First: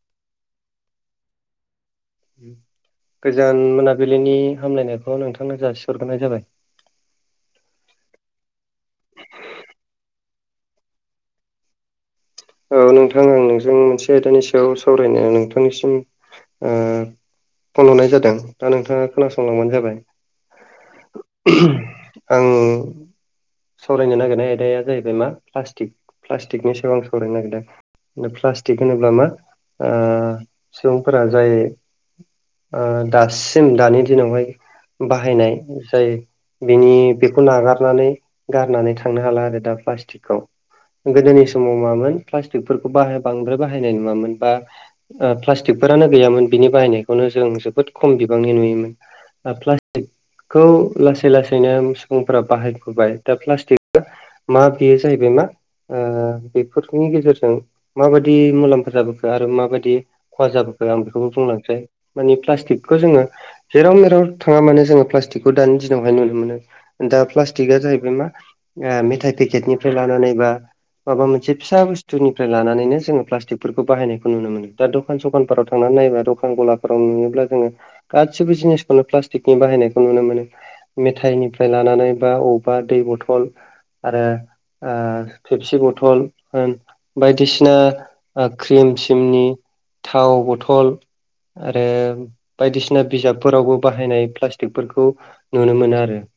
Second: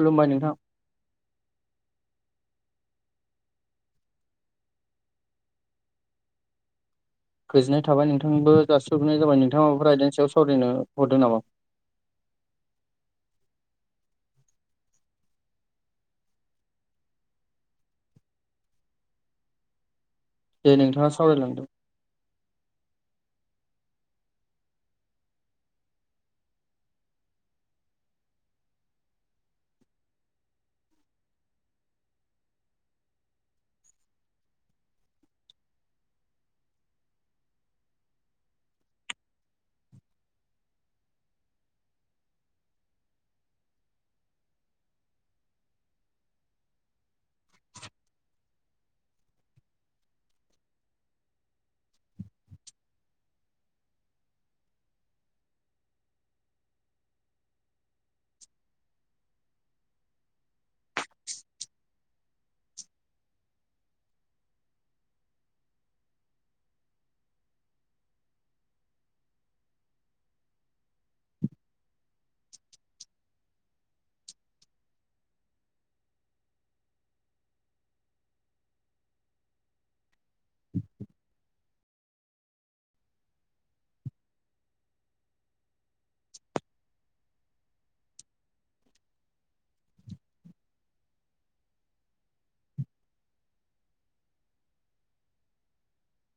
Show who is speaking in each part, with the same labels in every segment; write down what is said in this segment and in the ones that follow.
Speaker 1: खुुलुमबाय नोंथां।
Speaker 2: गोजान मोनाबिलिनि हामलायनायखौ नोंथांनो जासिहरग्रोनाय जाबाय
Speaker 1: गोजोन्नाय थाबाय नोंथांबो जासिहरग्रोनाय जाबाय नोंथाङाबो माबाफोर आयदानि सायाव सावरायनो हरदो नामा
Speaker 2: औ नोंथां आं नोंजों मोनसे आयदानि सायाव सावरायनाय नोंथांनिसिम फन हरनाय जादों दा नोंथाङा खोनासंलांबानो जाबाय
Speaker 1: दे नोंथाङा सावरायलांदों
Speaker 2: आं सावरायनो नागिरनाय आयदाया जाहैबाय मा प्लास्टिक प्लास्टिकनि सायाव सावरायनो नागेरदों प्लास्टिक होनोब्ला मा आ सुबुंफोरा जाय आ दासिम दानि दिनावहाय बाहायनाय जाय बिनि बेखौ नागारनानै गारनानै थांनो हाला आरो दा प्लास्टिकखौ गोदोनि समाव मामोन प्लास्टिकफोरखौ बाहाय बांद्राय बाहायनाय नुआमोन बा प्लास्टिकफोरानो गैयामोन बिनि बाहायनायखौनो जों जोबोद खम बिबांनि नुयोमोन प्लास्टिकखौ लासै लासैनो सुबुंफोरा बाहायबोबाय दा प्लास्टिक मा बियो जाहैबाय मा आ बेनि गेजेरजों माबायदि मुलाम्फा जाबोखो आरो माबायदि खहा जाबोखो आं बेखौबो बुंलांसै माने प्लास्टिकखौ जोङो जेराव मेराव थाङा मानो जोङो प्लास्टिकखौ दानि दिनावहाय नुनो मोनो दा प्लास्टिकआ जाहैबाय मा मेथाइ पेकेटनिफ्राय लानानै बा माबा मोनसे फिसा बुस्थुनिफ्राय लानानैनो जोङो प्लास्टिकफोरखौ बाहायनायखौ नुनो मोनो दा दखान सखानफोराव थांनानै नायबा दखान गला फोराव नुयोब्ला जोङो गासिबो जिनिसखौनो प्लास्टिकनि बाहायनायखौ नुनो मोनो मेथाइनिफ्राय लानानै बा अबेबा दै बथल आरो ओ खेबसि बथल ओ बायदिसिना क्रिम सिमनि थाव बथल आरो बायदिसिना बिजाबफोरावबो बाहायनाय प्लास्टिकफोरखौ नुनो मोनो आरो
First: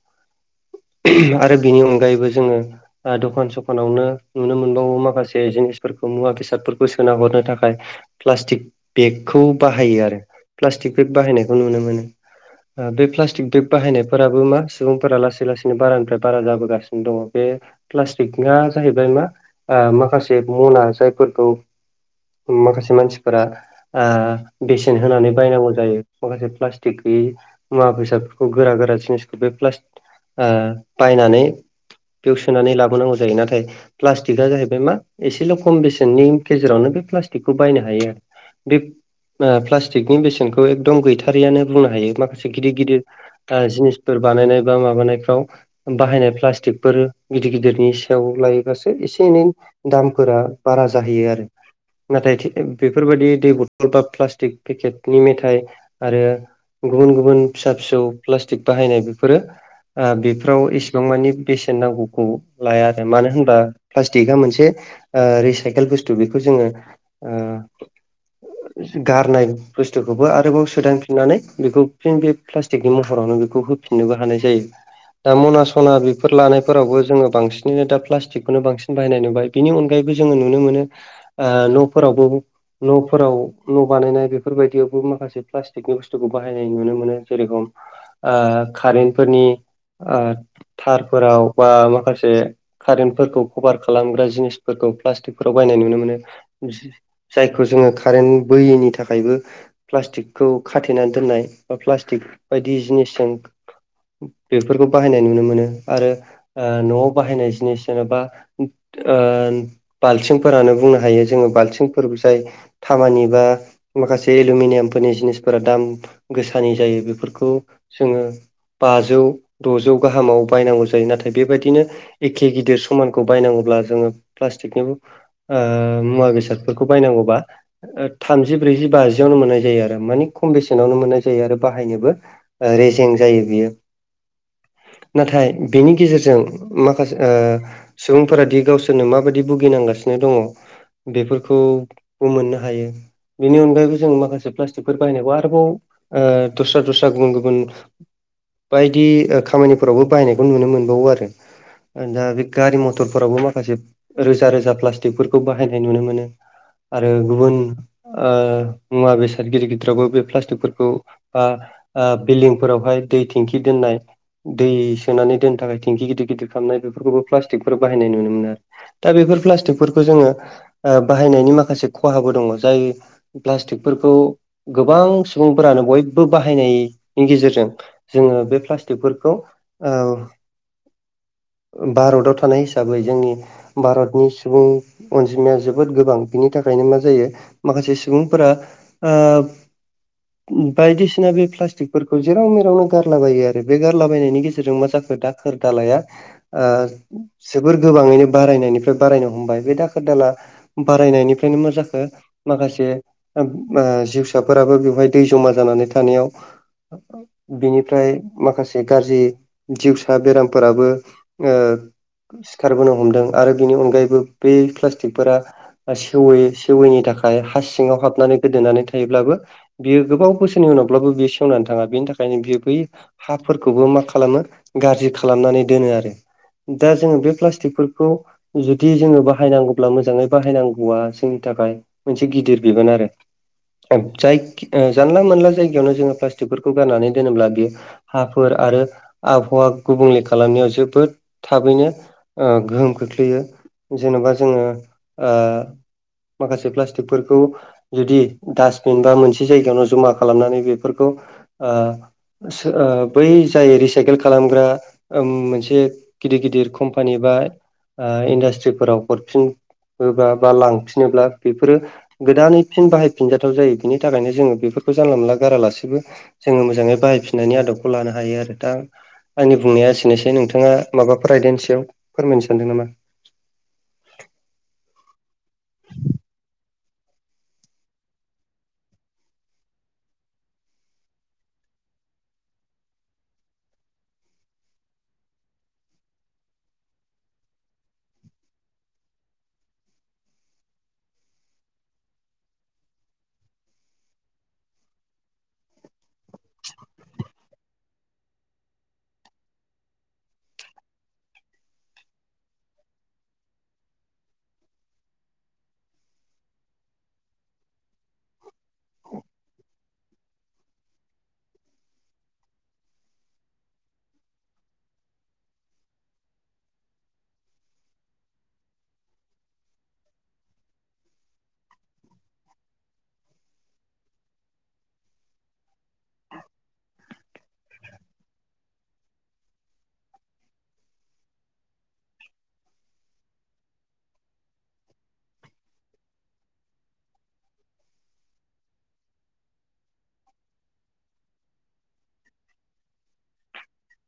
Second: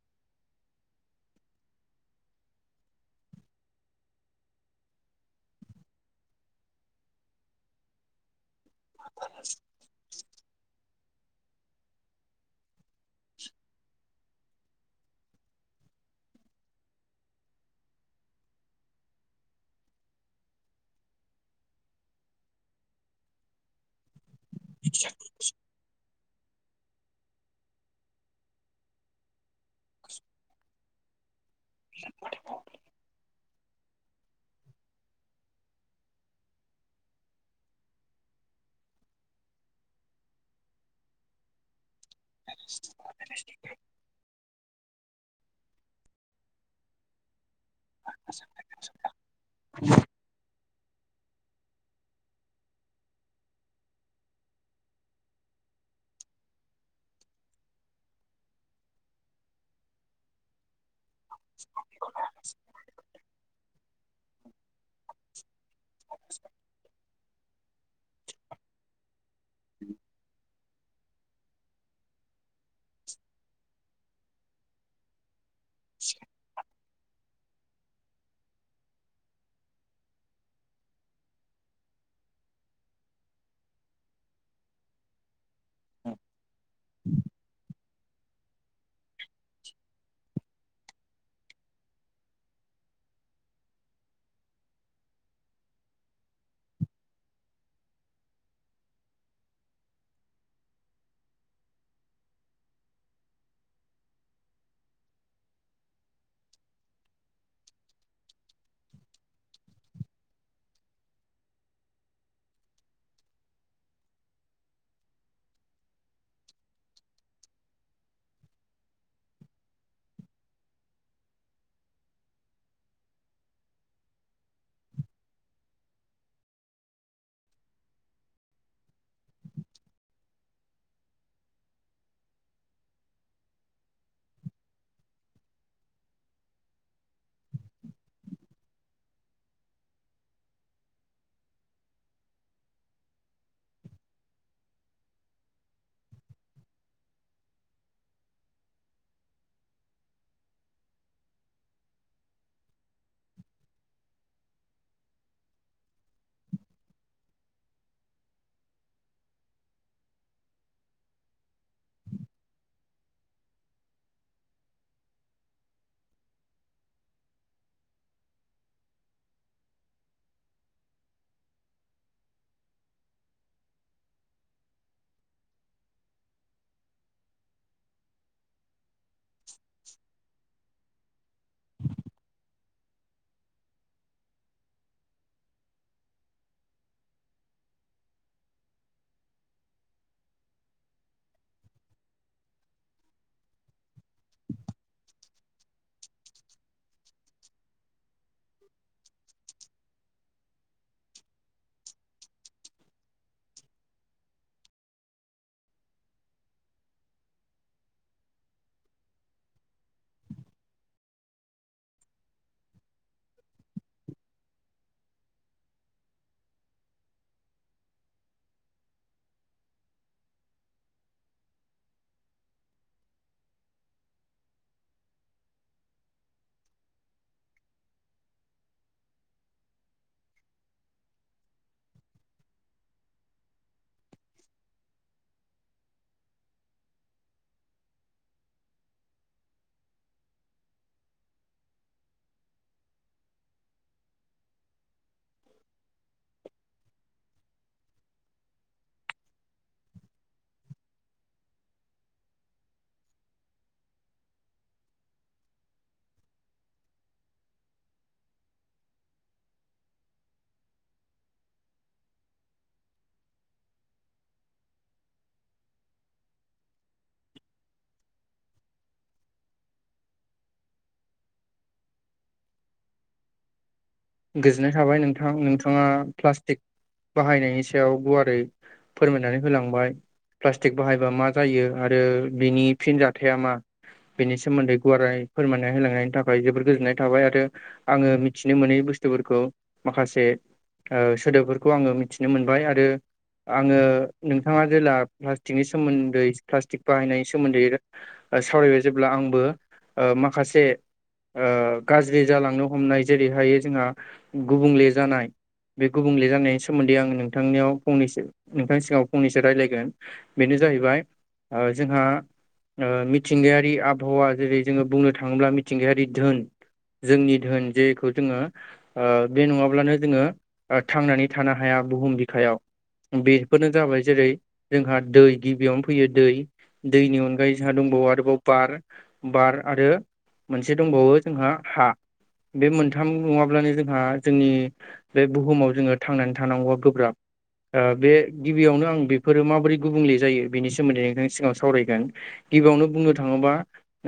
Speaker 2: आरो बिनि अनगायैबो जोङो ओ दखान सखानावनो नुनो मोन बावो माखासे जिनिसफोरखौ मुवा बेसादफोरखौ सोना हरनो थाखाय प्लास्टिक बेगखौ बाहायो आरो प्लास्टिक बेग बाहायनायखौ नुनो मोनो बे प्लास्टिक बेग बाहायनायफोराबो मा सुबुंफोरा लासै लासै बारानिफ्राय बारा जाबोगासिनो दङ बे प्लास्टिका जाहैबाय मा ओ माखासे मना जायफोरखौ माखासे मानसिफोरा ओ बेसेन होनानै बायनांगौ जायो माखासे प्लास्टिक गैयै मुवा बेसादफोरखौ गोरा गोरा जिनिसखौ बेलास बायनानै बेयाव सोनानै लाबोनांगौ जायो नाथाय प्लास थिखा जाहैबाय मा एसेल' खम बेसेननि गेजेरावनो बे प्लास्टिकखौ बायनो हायो बे ओ प्लास्टिकनि बेसेनखौ एकदम गैथारियानो बुंनो हायो माखा से गिदिर गिदिर जिनिसफोर बानायनाय बा माबानायफ्राव बाहायनाय प्लास्टिकफोर गिदिर गिदिरनि सायाव लायोबासो एसे एनै दामफोरा बारा जाहैयो आरो नाथाय बेफोरबायदि दै बथल बा प्लास्टिक पेकेटनि मेथाइ आरो गुबुन गुबुन फिसा फिसौ प्लास्टिक बाहायनाय बेफोरो ओ बेफोराव बिबां मानि बेसेन नांगौखौ लाया आरो मानो होनबा प्लास्टिकआ मोनसे ओ रिसाइकेल बुस्थु बेखौ जोङो ओ गारनाय बुस्थुखौबो आरोबाव सोदां सुनानै बेखौ फिन बे प्लास्टिकनि महरावनो बेखौ होफिननोबो हानाय जायो दा मना सना बेफोर लानायफोरावबो जोङो बांसिनैनो दा प्लास्टिक नो बांसिन बाहायनाय नुबाय बिनि अनगायैबो जोङो नुनो ओ मोनो न'फोरावबो न'फोराव न' बानायनाय बेफोरबायदियावबो माखासे प्लास्टिकनि बुस्थुखौ बाहायनाय नुनो मोनो जेरेखम ओ कारेेनट फोरनि ओ थारफोराव बा माखासे कारेन्ट फोरखौ कभार खालामग्रा जिनिसफोरखौ प्लास्टिकफोराव बायनाय नुनो मोनो जायखौ जोङो कारेन्ट बोयैनि थाखायबो प्लास्टिकखौ खाथेनानै दोननाय बा प्लास्टिक बायदि जिनिसजों बेफोरखौ बाहायनाय नुनो मोनो आरो ओ न'आव बाहायनाय जिनिस जेनेबा ओ बाल्थिंफोरानो बुंनो हायो जोङो बाल्थिंफोर जाय तामानि बा माखासे एलुमिनियामफोरनि जिनिसफोरा दाम गोसानि जायो बेफोरखौ जोङो बाजौ द'जौ गाहामाव बायनांगौ जायो नाथाय बेबायदिनो एखे गि दिर समानखौ बायनांगौब्ला जोङो प्लास्टिकनिबो ओ मुवा बेसादफोरखौ बायनांगौबा ओ थामजि ब्रैजि बाजियावनो मोननाय जायो आरो मानि खम बेसेनावनो मोननाय जायो आरो बाहायनोबो ओ रेजिं जायो बियो। नाथाय बेनि गेजेरजों माखास ओ सुबुंफोरा दि गावसोरनो माबायदि भुगिनांगासिनो दङ बेफोरखौबो मोननो हायो। बेनि अनगायैबो जों माखासे प्लास्टिकफोर बाहायनायखौ आरोबाव ओ दस्रा दस्रा गुबुन गुबुन बायदि ओ खामानिफोरावबो बायनायखौ नुनो मोनबावो आरो दा बे गारि मथरफोरावबो माखासे रोजा रोजा प्लास्टिकफोरखौ बाहायनाय नुनो मोनो। आरो गुबुन ओ मुवा बेसाद गिदिर गिदिरावबो बे प्लास्टिकफोरखौ बा ओ बिल्दिंफोरावहाय दै थेंखि दोननाय दै सोनानै दोननो थाखाय थेंखि गिदिर गिदिर खालामनाय बेफोरखौबो प्लास्टिकफोर बाहायनाय नुनो मोनो आरो दा बेफोर प्लास्टिकफोरखौ जोङो ओ बाहायनायनि माखासे खहाबो दङ जाय प्लास्टिकफोरखौ गोबां सुबुंफोरानो बयबो बाहायनायनि गेजेरजों जोङो बे प्लास्टिकफोरखौ ओ भारताव थानाय हिसाबै जोंनि भारतनि सुबुं अनजिमाया जोबोद गोबां बिनि थाखायनो मा जायो माखासे सुबुंफोरा ओ बायदिसिना बे प्लास्टिकफोरखौ जेराव मेरावनो गारलाबायो आरो बे गारलाबायनायनि गेजेरजों मा जाखो दा खोर दालाया ओ जोबोर गोबाङैनो बारायनायनिफ्राय बारायनो हमबाय बे दाखोर दाला बारायनायनिफ्रायनो मा जाखो माखासे ओब ओ जिउसाफोराबो बेवहाय दै जमा जानानै थानायाव बिनिफ्राय माखासे गाज्रि जिउसा बेरामफोराबो ओ सिखारबोनो हमदों आरो बिनि अनगायैबो बै प्लास्टिकफोरा ओ सेवै सेवैनि थाखाय हा सिङाव हाबनानै गोदोनानै थायोब्लाबो बियो गोबाव बोसोरनि उनावब्लाबो बियो सेवनानै थाङा बेनि थाखायनो बियो बै हाफोरखौबो मा खालामो गाज्रि खालामनानै दोनो आरो दा जोङो बे प्लास्टिकफोरखौ जुदि जोङो बाहायनांगौब्ला मोजाङै बाहायनांगौआ जोंनि थाखाय मोनसे गिदिर बिबान आरो जाय जानला मोनला जायगायावनो जोङो प्लास्टिकफोरखौ गारनानै दोनोब्ला बेयो हाफोर आरो आबहावा गुबुंले खालामनायाव जोबोद थाबैनो गोहोम ओ खोख्लैयो जेन'बा जोङो ओ माखासे प्लास्टिकफोरखौ जुदि डास्टबिन बा मोनसे जायगायावनो जमा खालामनानै बेफोरखौ ओ सो ओ बै जाय रिसाइकेल खालामग्रा ओम मोनसे गिदिर गिदिर कम्पानि बा इन्डास्ट्रिफोराव हरफिन होब्ला बा लांफिनोब्ला बेफोरो गोदानै फिन बाहायफिनजाथाव जायो बिनि थाखायनो जोङो बेफोरखौ जानला मोनला गारालासिबो जोङो मोजाङै बाहायफिननायनि आदबखौ लानो हायो आरो दा आंनि बुंनाया एसेनोसै नोंथाङा माबाफोर आयदानि सायाव फोरमायनो सानदों नामा?
Speaker 1: गोजोननाय थाबाय नोंथां नोंथाङा प्लास्टिक बाहायनायनि सायाव गुवारै फोरमायनानै होलांबाय। प्लास्टिक बाहायबा मा जायो आरो बिनि फिन जाथाया मा बेनि सोमोन्दै गुवारै फोरमायना होलांनायनि थाखाय जोबोर गोजोननाय थाबाय आरो आङो मिथिनो मोनै बुस्थुफोरखौ माखासे ओ सोदोबफोरखौ आङो मिथिनो मोनबाय आरो आङो नोंथाङा जेला प्लास्टिकनि सोमोन्दै प्लास्टिक बाहायनायनि सोमोन्दै सावरायबाय जेब्ला आंबो ओ माखासे ओ गाज्रि जालांनो हमनाय जेरैहाय जोंहा गुबुंले जानाय बे गुबुंले जानायनि सोमोन्दै आं नोंथांनियाव फंनैसो नोंथांनि सिगाङाव फंनैसो रायज्लायगोन। बेनो जाहैबाय ओ जोंहा ओ मिथिंगायारि आबहावा जेरै जोङो बुंनो थाङोब्ला मिथिंगायारि धोन जोंनि धोन जेखौ जोङो ओ बे नङाब्लानो जोङो थांनानै थानो हाया बुहुम बिखायाव। बेफोरनो जाबाय जेरै जोंहा दै गिबियावनो फैयो दै। दैनि अनगायै जोंहा दंबावो आरोबाव बार बार आरो मोनसे दंबावो जोंहा हा बे मोनथाम नुङा अब्लानो जोंहा जोंनि बे बुहुमाव जोङो थांनानै थानांगौआ गोब्राब। ओ बे गिबियावनो आं बेफोरो माबोरै गुबुंले जायो बेनि सोमोन्दै नोंथांनि सिगाङाव सावरायगोन। गिबियावनो बुंनो थाङोबा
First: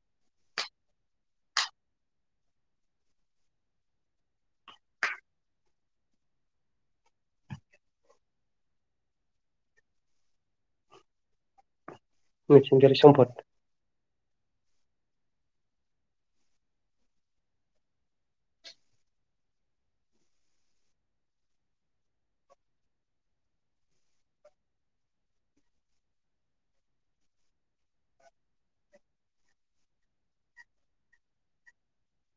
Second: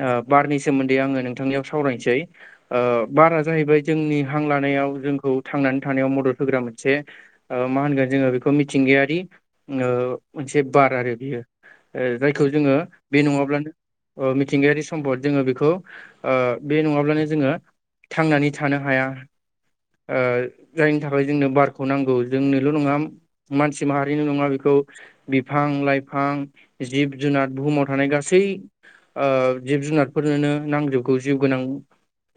Speaker 1: ओ बारनि सोमोन्दै आङो नोंथांनियाव सावरायनोसै। ओ बारा जाहैबाय जोंनि हां लानायाव जोंखौ थांनानै थानायाव मदद होग्रा मोनसे ओ मा होनगोन जोङो बेखौ मिथिंगायारि मोनसे बार आरो बियो ओ जायखौ जोङो
Speaker 2: मिथिंगायारि
Speaker 1: बे
Speaker 2: सम्पद
Speaker 1: नङाब्लानो ओ मिथिंगायारि सम्पद जोङो बेखौ ओ बे नङाब्लानो जोङो थांनानै थानो हाया। ओ जायनि थाखाय जोंनो बारखौ नांगौ जोंनोल' नङा मानसि माहारिनो नङा बेखौ बिफां लाइफां जिब जुनार बुहुमाव थानाय गासै ओ जिब जुनारफोरनोनो नांजोबगौ जिउ गोनां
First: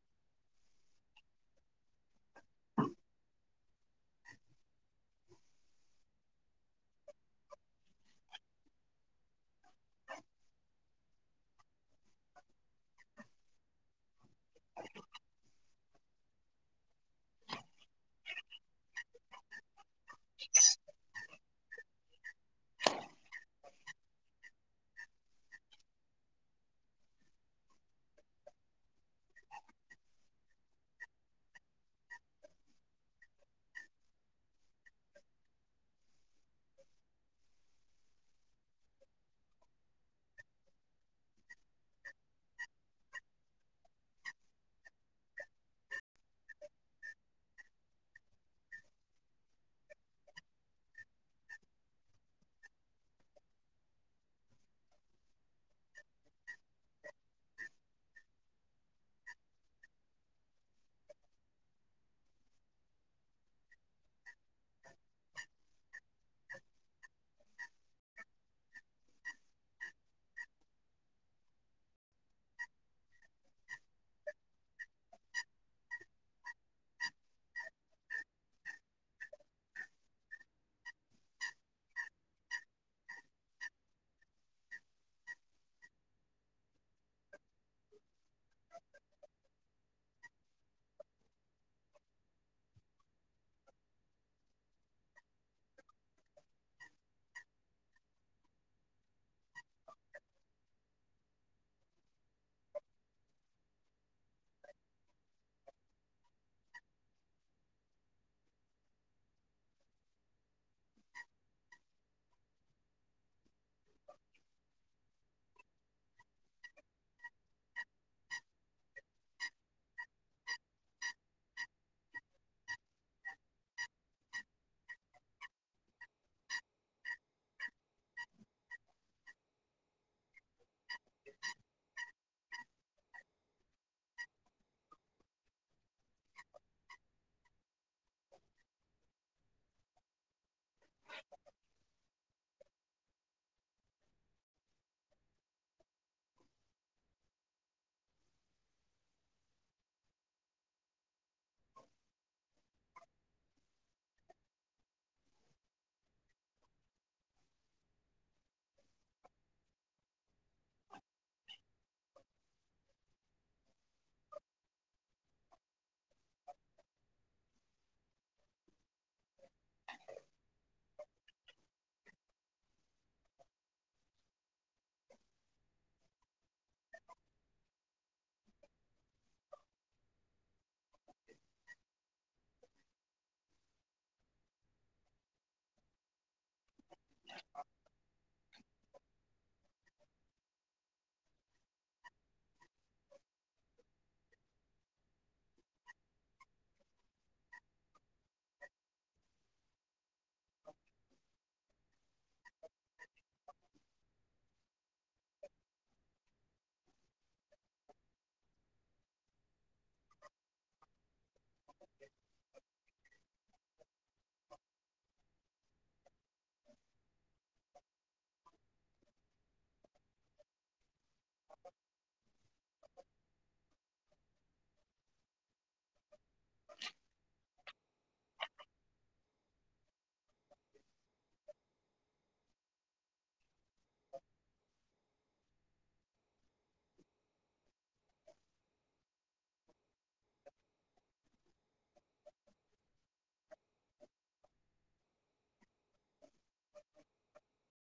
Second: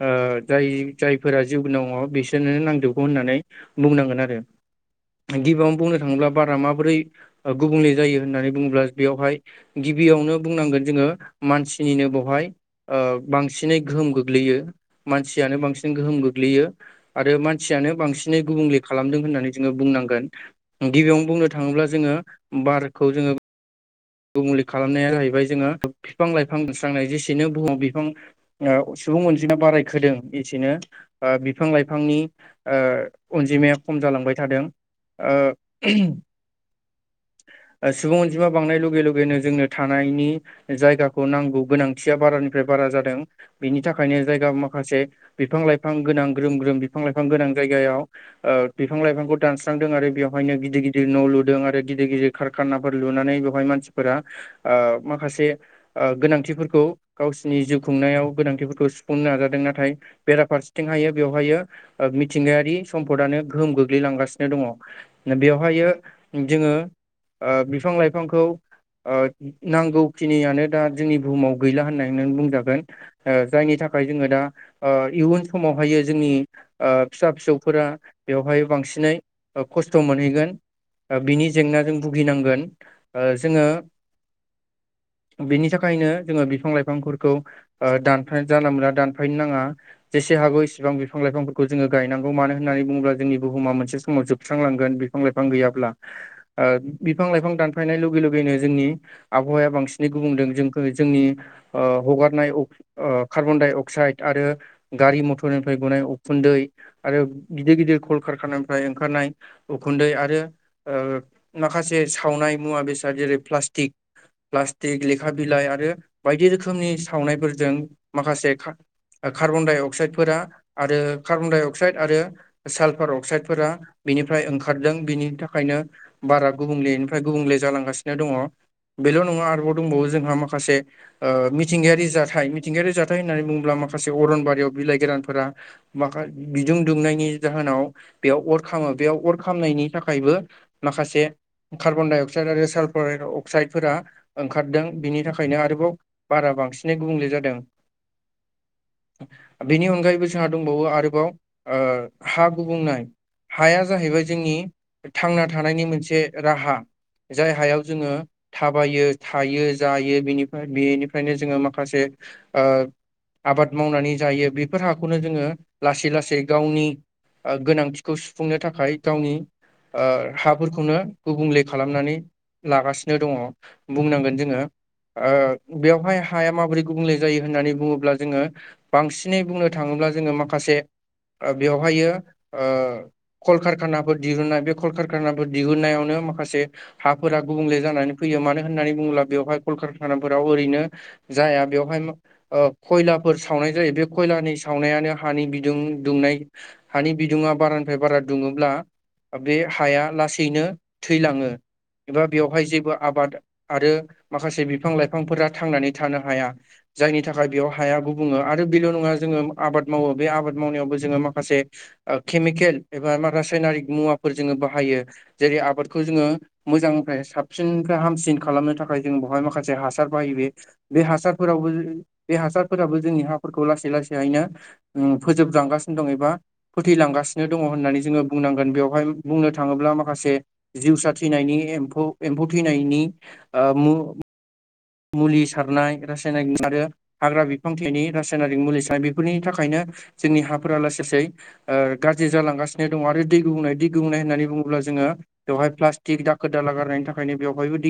Speaker 1: ओ जाय जायफोरा जिउ गोनाङाव बिसोरनो नांजोबगौ होननानै बुंनांगोन आरो। गिबियावनो बुंनो थाङोब्ला बारा माबोरै गुबुंले जायो होननानै बुङोब्ला बेवहाय गिबियावनो बुंनांगोन जोङो मानसिनिनो बहाय ओ बांसिनै गोहोम गोग्लैयो मानसियानो बांसिन गोहोम गो गोग्लैयो आरो मानसियानो बांसिनै गुबुंले खालामदों होननानै जोङो बुंनांगोन। गिबियावनो बुंनो थाङोब्ला जोङो बारखौ जोङो गुबुंले खालामनाया जाहैबाय जोङो बिफां लाइफां बुस्रांनाय जेसेनो बुहुमाव बिफां ओ सुबुं अनजिमा बारायखोदों एसेनो ओ बिफां लाइफांनि ओ अनजिमाया खम जालांबाय थादों। ओ सुबुं अनजिमा बांनाय लु लुगे लगेनो जोंनो थानायनि जायगाखौ नांगौ गोनांथिया बारानिफ्राय बारा जादों। बिनि थाखायनो जायगा माखासे बिफां लाइफां गोनां ग्रोम ग्रोम बिफां लाइफां गोनां जायगायाव ओ बिफां लाइफांखौ दानस्रांदों आरो बेवहायनो गिदिर गिदिर न' लुदों आरो गिदिर गिदिर कारखानाफोर लुनानै बेवहाय मानसिफोरा ओ माखासे ओ गोनांथिफोरखौ गावसिनि जिउ खुंनायाव गोनांथिफोरखौ सुफुंनो नाजादों नाथाय बेराफारसेथिंहायो बेवहायो ओ मिथिंगायारि सम्पदानो गोहोम गोग्लैलांगासिनो दङ। बेवहायो जोङो ओ बिफां लाइफांखौ ओ नांगौखिनियानो दा जोंनि बुहुमाव गैला होननानै नों बुंजागोन। ओ जायनि थाखाय जोङो दा ओ इयुन समावहायो जोंनि फिसा फिसौफोरा बेवहाय बांसिनै खस्थ' मोनहैगोन। बिनि जेंनाजों भुगिनांगोन जोङो
Speaker 2: [unintelligible]
Speaker 1: बेनि थाखायनो जोङो बिफां लाइफांफोरखौ दानफाय जानला मोनला दानफायनो नाङा जेसे हागौ इसेबां बिफां लाइफांफोरखौ जोङो गायनांगौ मानो होननानै बुङोब्ला जोंनि बुहुमा मोनसे समाव जोबस्रांलांगोन बि फां लाइफां गैयाब्ला बिफां लाइफां दानफायनाय लोगो लोगैनो जोंनि आबहावाया बांसिनै गुबुंदों जोंखौ जोंनि हगारनाय कार्बनडाइ अक्साइद आरो गारि मथरनिफ्राय गुनाय उखुन्दै आरो गिदिर गिदिर कलकारखानानिफ्राय ओंखारनाय उखुन्दै आरो माखासे सावनाय मुवा बेसाद जेरै प्लास्टिक प्लास्टिक लेखा बिलाइ आरो बायदि रोखोमनि सावनायफोरजों माखासे कार्बन डाइ अक्साइडफोरा आरो कार्बन डाइ अक्साइड आरो सालफार अक्साइडफोरा बिनिफ्राय ओंखारदों बिनि थाखायनो बारा गुबुंलेनिफ्राय गुबुंले जालांगासिनो दङ बेल' नङा आरोबाव दंबावो जोंहा माखासे मिथिंगायारि जाथाय मिथिंगायारि जाथाय होननानै बुङोब्ला माखासे अरनबारियाव बिलाइ गोरानफोरा माखा बिदुं दुंनायनि जाहोनाव बेयाव अर खामो बेयाव अर खामनायनि थाखायबो माखासे कार्बन डाइ अक्साइड आरो साल [unintelligible] अक्साइडफोरा ओंखारदों बिनि थाखायनो आरोबाव बारा बांसिनै गुबुंले जादों।
Speaker 2: [inaudible]
Speaker 1: बेनि अनगायैबो जोंहा दंबावो आरोबाव ओ हा गुबुंनाय हाया जाहैबाय जोंनि थांना थानायनि मोनसे राहा जाय हायाव जोङो थाबायो थायो जायो बेनिफ्राय बेनिफ्रायनो जोङो माखासे ओ आबाद मावनानै जायो बेफोर हाखौनो जोङो लासै लासै गावनि गोनांथिखौ सुफुंनो थाखाय गावनि ओ हाफोरखौनो गुबुंले खालामनानै लागासिनो दङ बुंनांगोन जोङो। ओ बेवहाय हाया माबोरै गुबुंले जायो होननानै बुङोब्ला जोङो बांसिनै बुंनो थाङोब्ला जोङो माखासे बेवहायो ओ कलकारखानाफोर दिहुननाय बे कलकारखानाफोर दिहुननायावनो माखासे हा फोरा गुबुंले जानानै फैयो मानो होननानै बुङोब्ला बेवहाय कलकारखानाफोराव ओरैनो जाया बेवहाय खयलाफोर सावनाय जायो बे खयलानि सावनायानो हानि बिदुं दुंनाय हानि बिदुङा बारानिफ्राय बारा दुङोब्ला बे हाया लासैनो थैलाङो। एबा बेवहाय जेबो आबाद आरो माखासे बिफां लाइफांफोरा थांनानै थानो हाया जायनि थाखाय बेयाव हाया गुबुङो आरो बेल' नङा जोङो आबाद मावो बे आबाद मावनायावबो जोङो माखासे केमिकेल एबा रासायनारिक मुवाफोर जोङो बाहायो जेरै आबादखौ जोङो मोजांनिफ्राय साबसिननिफ्राय हामसिन खालामनो थाखाय जों बेहाय माखासे हासार बाहायो बे बे हासार फोरावबो बे हासार फोराबो जोंनि हाफोरखौ लासै लासैैहायनो फोजोबलांगासिनो दं एबा फोथैलांगासिनो दङ होननानै जों बुंनांगोन बेवहाय बुंनो थाङोब्ला माखासे जिउसा थैनायनि एम्फौ एम्फौ थैनायनि ओ मु मुलि सारनाय रासायनारिक आरो हाग्रा बिफां थैनायनि रासायनारिक मुलि सारनाय बेफोरनि थाखायनो जोंनि हाफोरा लासै लासै ओ गाज्रि जालांगासिनो दङ आरो दै गुबुंनाय दै गुबुंनाय होननानै बुङोब्ला जोङो बेवहाय प्लास्टिक दाखोर दाला गारनायनि थाखायनो बेवहायबो